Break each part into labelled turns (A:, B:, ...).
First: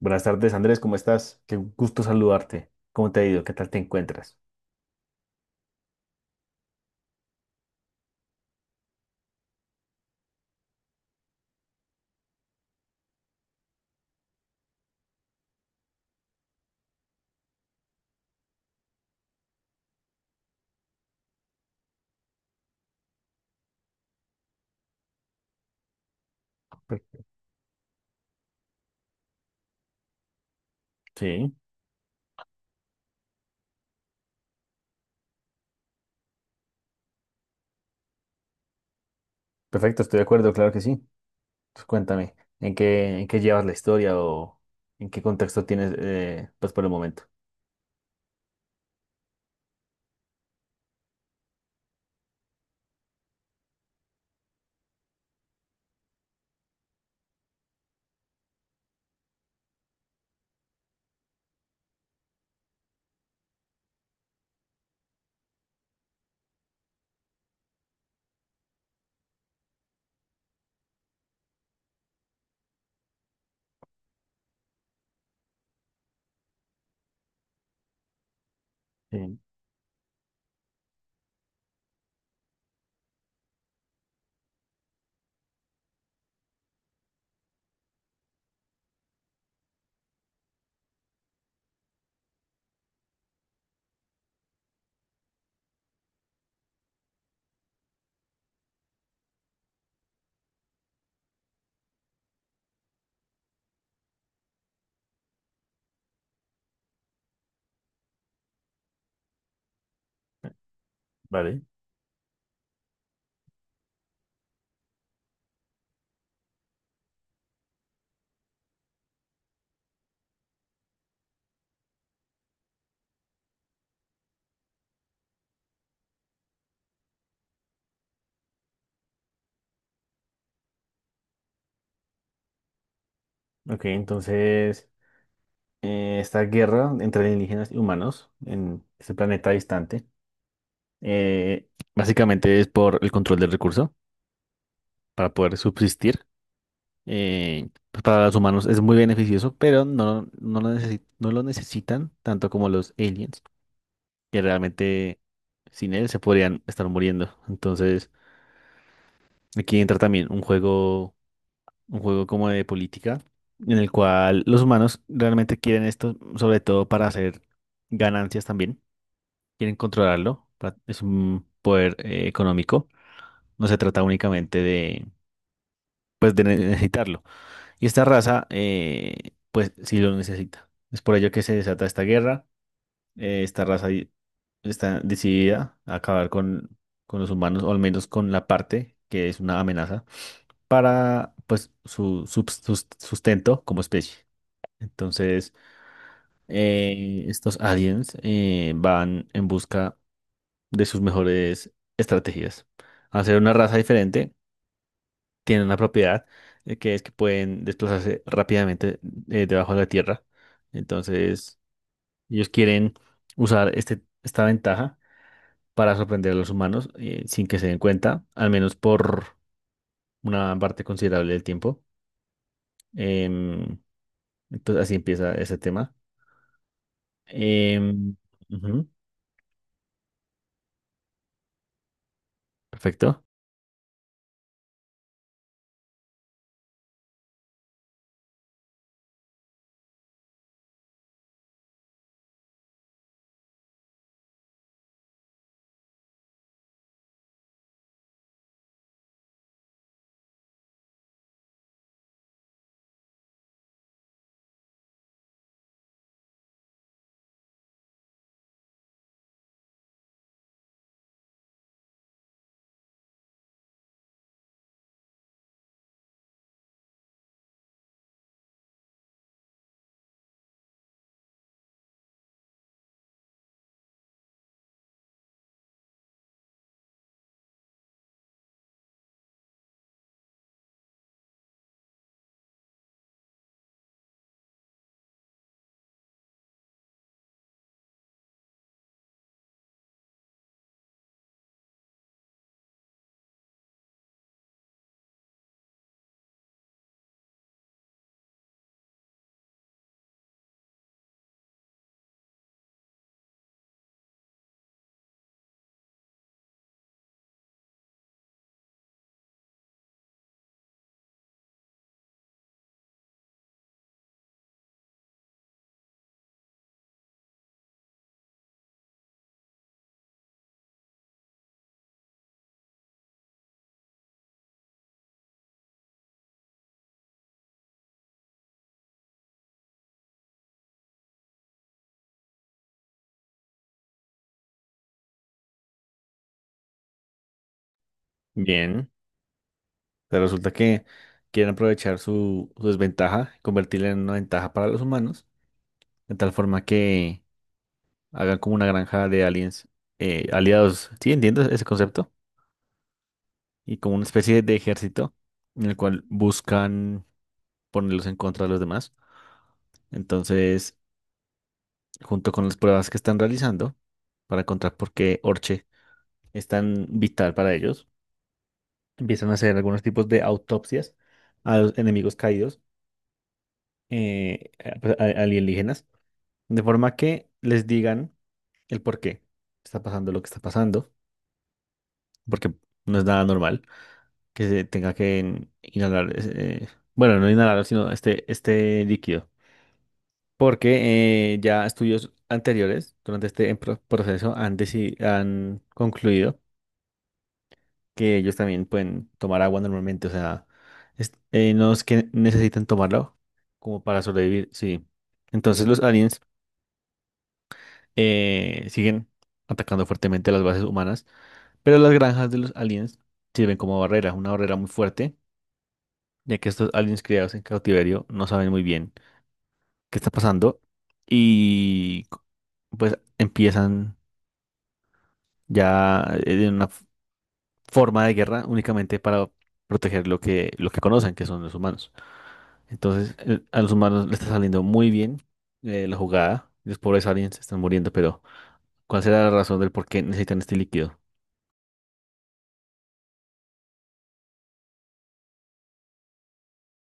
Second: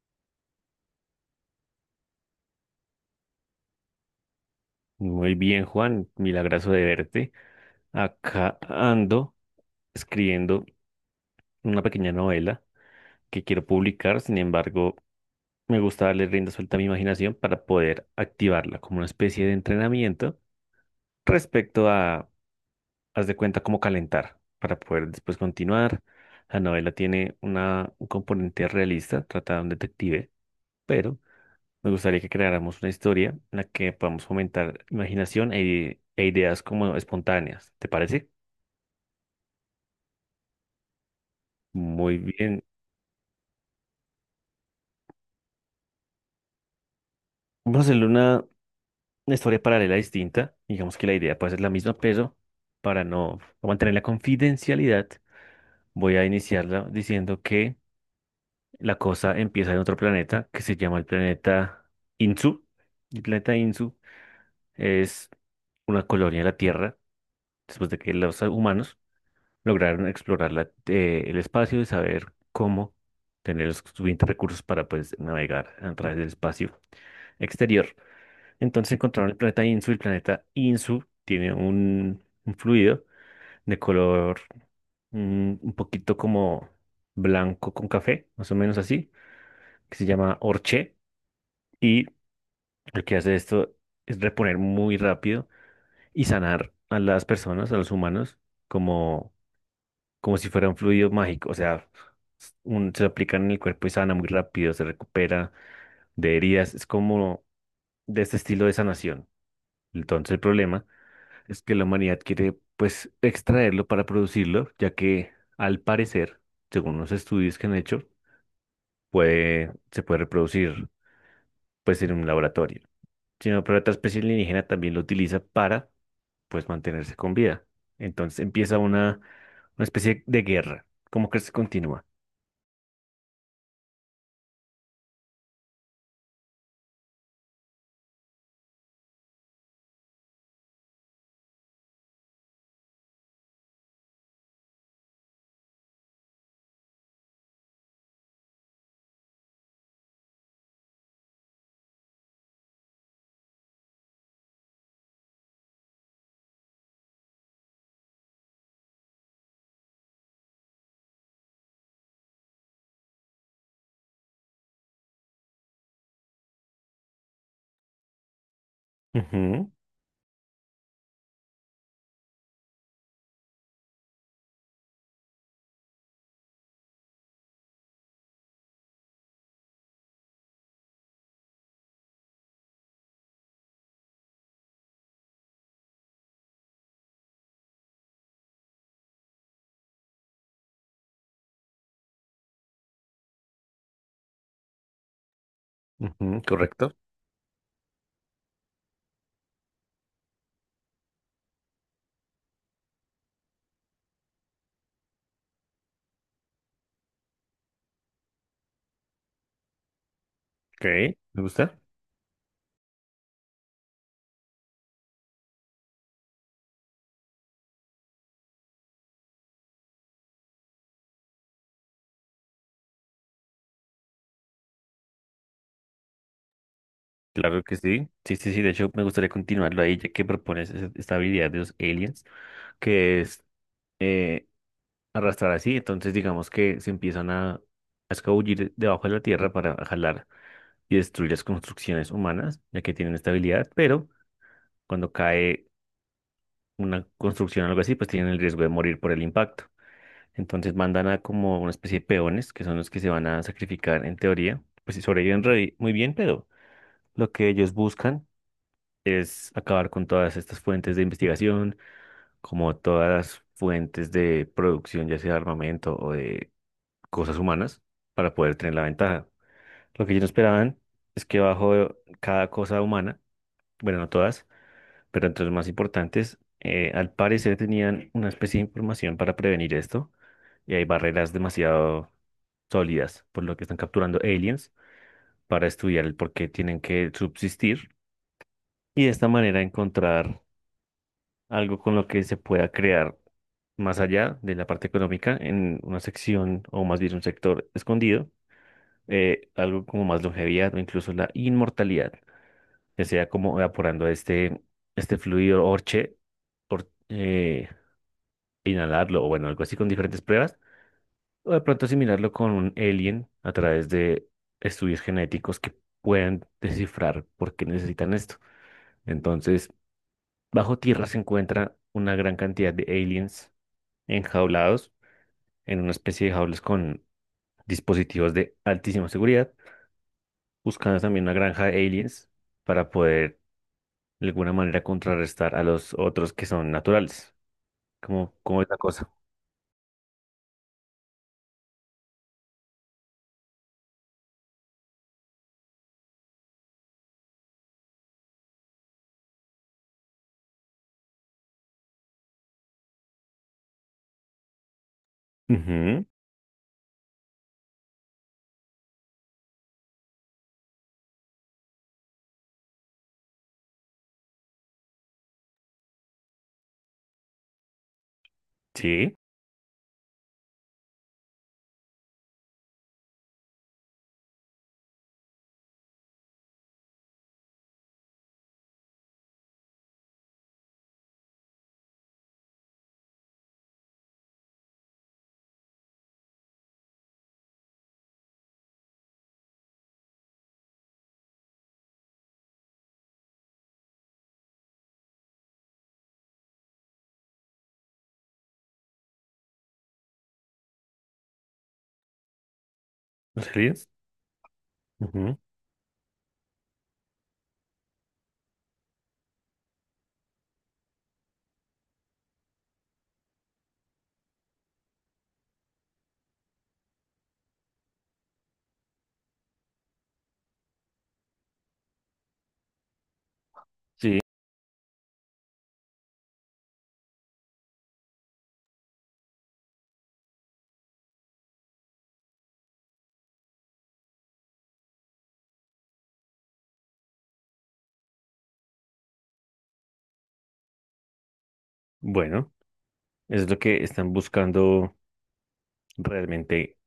A: Buenas tardes, Andrés, ¿cómo estás? Qué gusto saludarte. ¿Cómo te ha ido? ¿Qué tal te encuentras?
B: Muy bien, Juan, milagroso de verte. Acá ando escribiendo una pequeña novela que quiero publicar, sin embargo, me gusta darle rienda suelta a mi imaginación para poder activarla como una especie de entrenamiento respecto a, haz de cuenta, cómo calentar para poder después continuar. La novela
A: Pues,
B: tiene un componente realista, trata de un detective, pero
A: sí,
B: me gustaría que creáramos una historia en la que podamos fomentar imaginación e ideas como espontáneas. ¿Te parece?
A: perfecto, estoy de acuerdo, claro que sí. Pues
B: Muy
A: cuéntame,
B: bien.
A: ¿en qué llevas la historia o en qué contexto tienes, pues por el momento?
B: Vamos a hacerle una historia paralela distinta. Digamos que la idea puede ser la misma, pero para no mantener la confidencialidad, voy a iniciarla diciendo que la cosa empieza en otro planeta que se llama el planeta Insu. El planeta Insu es una colonia de la Tierra después de que los humanos lograron explorar el espacio y saber cómo tener los suficientes recursos para pues navegar a través del espacio exterior. Entonces encontraron el
A: Sí,
B: planeta Insu. El planeta Insu tiene un fluido de color un poquito como blanco con café, más o menos así, que se llama Orché. Y lo que hace esto es reponer muy rápido y sanar a las personas, a los humanos, como como si fuera un fluido mágico, o sea, se lo aplican en el cuerpo y sana muy rápido, se recupera de heridas, es como de este estilo de sanación. Entonces el problema es
A: vale.
B: que la humanidad quiere pues extraerlo para producirlo, ya que al parecer, según los estudios que han hecho, se puede reproducir pues en un laboratorio. Sino, pero otra especie alienígena también lo utiliza para pues mantenerse con vida. Entonces empieza una especie de guerra, como que se continúa.
A: Ok, entonces, esta guerra entre indígenas y humanos en este planeta distante, eh, básicamente es por el control del recurso para poder subsistir. Pues para los humanos es muy beneficioso, pero no, no lo necesi- no lo necesitan tanto como los aliens, que realmente sin él se podrían estar muriendo. Entonces, aquí entra también un juego como de política, en el cual los humanos realmente quieren esto, sobre todo para hacer ganancias también,
B: Ujú.
A: quieren controlarlo, es un poder económico, no se trata únicamente de, pues, de necesitarlo. Y esta raza, pues sí lo necesita. Es por ello que se desata esta guerra. Eh, esta raza di- Está decidida a acabar con los humanos, o al menos con la parte que es una amenaza, para pues su sustento como especie. Entonces,
B: Ujú, correcto.
A: estos aliens van en busca de sus mejores estrategias. Hacer una raza diferente, tienen una propiedad que es que pueden desplazarse rápidamente, debajo de la tierra.
B: Ok, me
A: Entonces,
B: gusta.
A: ellos quieren usar esta ventaja para sorprender a los humanos, sin que se den cuenta, al menos por una parte considerable del tiempo. Em, entonces, así empieza ese tema.
B: Claro que sí.
A: Em,
B: Sí, sí, sí. De
A: Ujú,
B: hecho, me gustaría continuarlo ahí, ya que propones esta habilidad de los aliens, que
A: perfecto.
B: es eh, arrastrar así. Entonces, digamos que se empiezan a escabullir debajo de la tierra para jalar y destruir las construcciones humanas, ya que tienen esta habilidad. Pero cuando cae una construcción o algo así, pues tienen el riesgo de morir por el impacto. Entonces, mandan a como una especie de peones, que son los que se van a sacrificar en teoría. Pues si sobreviven muy bien, pero. Lo que ellos buscan es acabar con todas estas fuentes de investigación, como todas las fuentes de producción, ya sea de armamento o de cosas humanas, para poder tener la ventaja. Lo que ellos no esperaban es que bajo cada cosa humana, bueno, no todas, pero entre las más importantes, al parecer tenían una especie de información para prevenir esto, y hay barreras demasiado sólidas, por lo que están capturando aliens para estudiar el por qué tienen que subsistir y de esta manera encontrar algo con lo que se pueda crear más allá de la parte económica en una sección o más bien un sector escondido, algo como más longevidad o incluso la inmortalidad, que sea como evaporando este, este fluido orche, or- eh, inhalarlo o bueno, algo así con diferentes pruebas, o de pronto asimilarlo con un alien a través de estudios genéticos que puedan descifrar por qué necesitan esto. Entonces, bajo tierra se encuentra una gran cantidad de aliens enjaulados en una especie de jaulas con dispositivos de altísima seguridad, buscando también una granja de aliens para poder de alguna manera contrarrestar a los otros que son naturales. ¿Cómo, cómo es la
A: Bien.
B: cosa?
A: Pero resulta que quieren aprovechar su desventaja, convertirla en una ventaja para los humanos, de tal forma que hagan como una granja de aliens aliados. Sí, entiendo ese concepto. Y como una especie de ejército en el cual
B: Ujú.
A: buscan ponerlos en contra de los demás. Entonces, junto con las pruebas que están realizando para encontrar por qué Orche es tan vital para ellos,
B: Sí,
A: empiezan a hacer algunos tipos de autopsias a los enemigos caídos, pues, alienígenas, de forma que les digan el por qué está pasando lo que está pasando, porque no es nada normal, que se tenga que bueno, no inhalar, sino este líquido. Porque ya estudios anteriores durante este proceso han concluido que ellos también pueden tomar agua normalmente. O sea, no es que necesiten tomarlo
B: los
A: como
B: aliens.
A: para sobrevivir, sí.
B: Ujú.
A: Entonces los aliens siguen atacando fuertemente las bases humanas, pero las granjas de los aliens sirven como barrera, una barrera muy fuerte, ya que estos aliens criados en cautiverio no saben muy bien qué está pasando y co- pues empiezan
B: Sí,
A: ya en una forma de guerra únicamente para proteger lo que conocen, que son los humanos. Entonces, a los humanos les está saliendo muy bien la jugada. Los pobres aliens se están muriendo, pero ¿cuál será la razón del por qué necesitan este líquido?
B: bueno, es lo que están buscando realmente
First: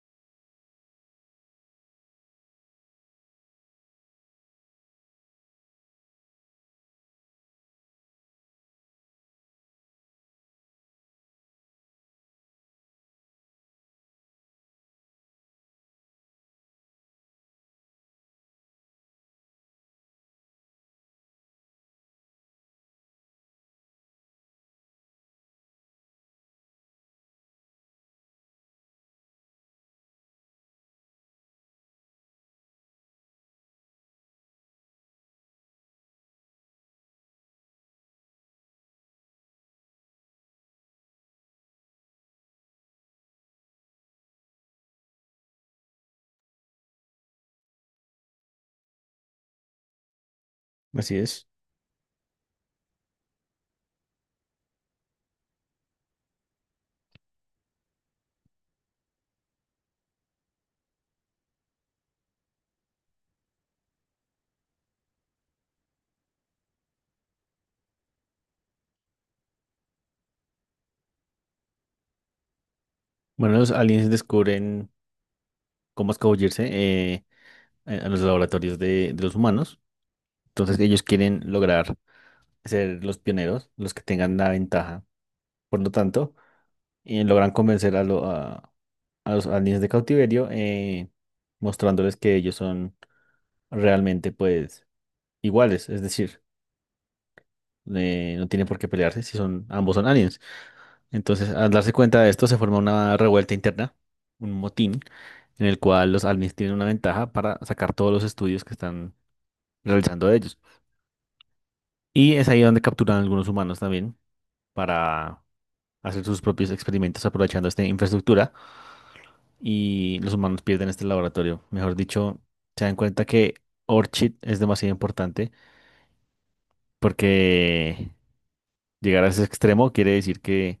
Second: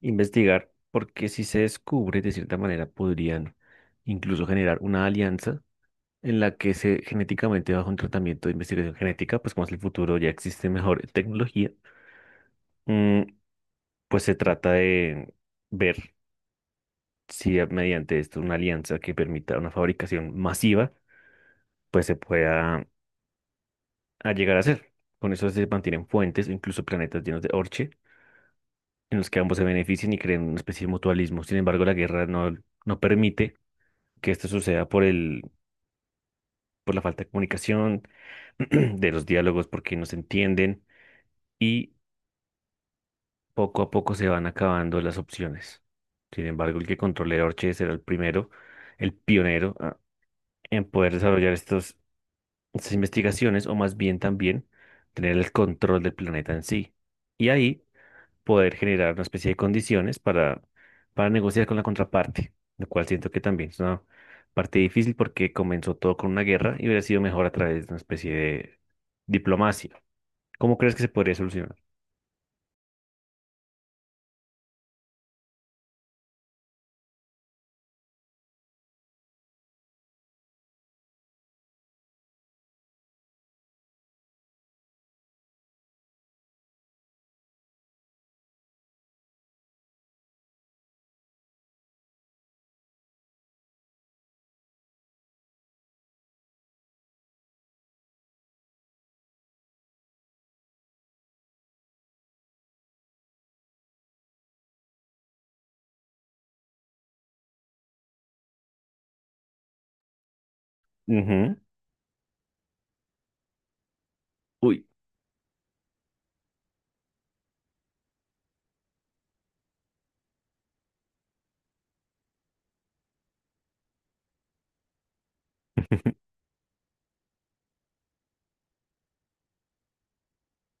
B: investigar, porque si se descubre, de cierta manera podrían incluso generar una alianza en la que se genéticamente bajo un tratamiento de investigación genética, pues como es el futuro, ya existe mejor tecnología, mm, pues se trata de ver si mediante esto una alianza que permita una fabricación masiva, pues se pueda a llegar a hacer. Con eso se mantienen fuentes o incluso planetas llenos de orche en los que ambos se beneficien y creen una especie de mutualismo. Sin embargo, la guerra no, no permite que esto suceda por por la falta de comunicación, de los diálogos porque no se entienden. Y poco a poco se van acabando las opciones. Sin embargo, el que controle Orche será el primero, el pionero en poder
A: Así es.
B: desarrollar estas investigaciones o más bien también tener el control del planeta en sí. Y ahí poder generar una especie de condiciones para negociar con la contraparte, lo cual siento que también es una parte difícil porque comenzó todo con una guerra y hubiera sido mejor a través de una especie de diplomacia. ¿Cómo crees que se podría solucionar?
A: Bueno, los aliens descubren cómo escabullirse, a los laboratorios de los humanos. Entonces, ellos quieren lograr ser los pioneros, los que tengan la ventaja. Por lo tanto, logran convencer a a los aliens de cautiverio, mostrándoles que ellos son realmente pues iguales, es decir, no tienen por qué pelearse si son, ambos son aliens. Entonces, al darse cuenta de esto, se forma una revuelta interna, un motín, en el cual los aliens tienen una ventaja para sacar todos los estudios que están realizando de ellos.
B: Ujú.
A: Y es ahí donde capturan a algunos humanos también
B: Uy.
A: para hacer sus propios experimentos aprovechando esta infraestructura y los humanos pierden este laboratorio. Mejor dicho, se dan cuenta que Orchid es demasiado importante porque llegar a ese extremo quiere decir que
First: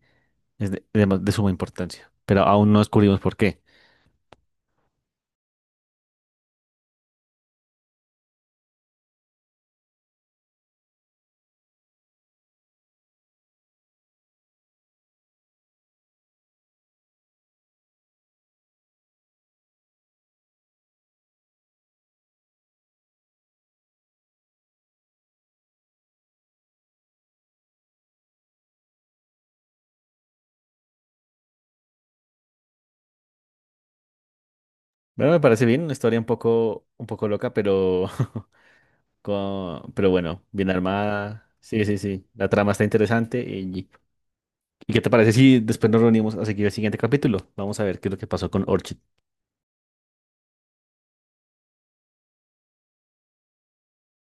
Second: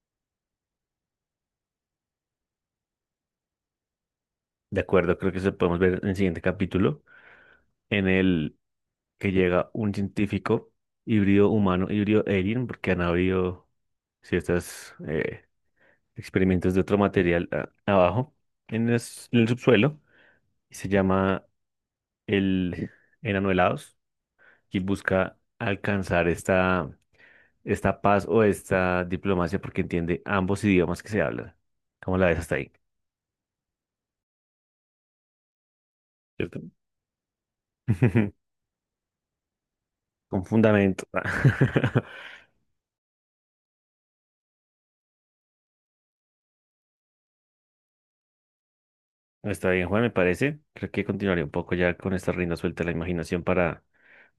A: es de suma importancia, pero aún no descubrimos por qué.
B: De acuerdo, creo que eso podemos ver en el siguiente capítulo, en el que llega un científico híbrido humano, híbrido alien, porque han habido ciertos experimentos de otro material abajo, en en el subsuelo, y se llama el enano helados, y busca alcanzar esta, esta paz o esta diplomacia porque entiende ambos idiomas que se hablan. ¿Cómo la ves hasta ahí?
A: Bueno, me parece bien, una historia
B: ¿Cierto?
A: un poco loca, pero pero bueno,
B: Con
A: bien
B: fundamento.
A: armada. Sí, sí, sí. La trama está interesante. ¿Y qué te parece si después nos reunimos a seguir el siguiente capítulo? Vamos a ver qué es lo que pasó con Orchid.
B: Está bien, Juan, me parece. Creo que continuaré un poco ya con esta rienda suelta de la imaginación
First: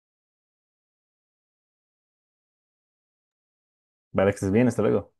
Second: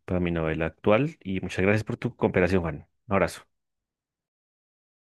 B: para mi novela actual. Y muchas gracias por tu cooperación, Juan. Un abrazo.
A: Vale, que estés bien, hasta luego.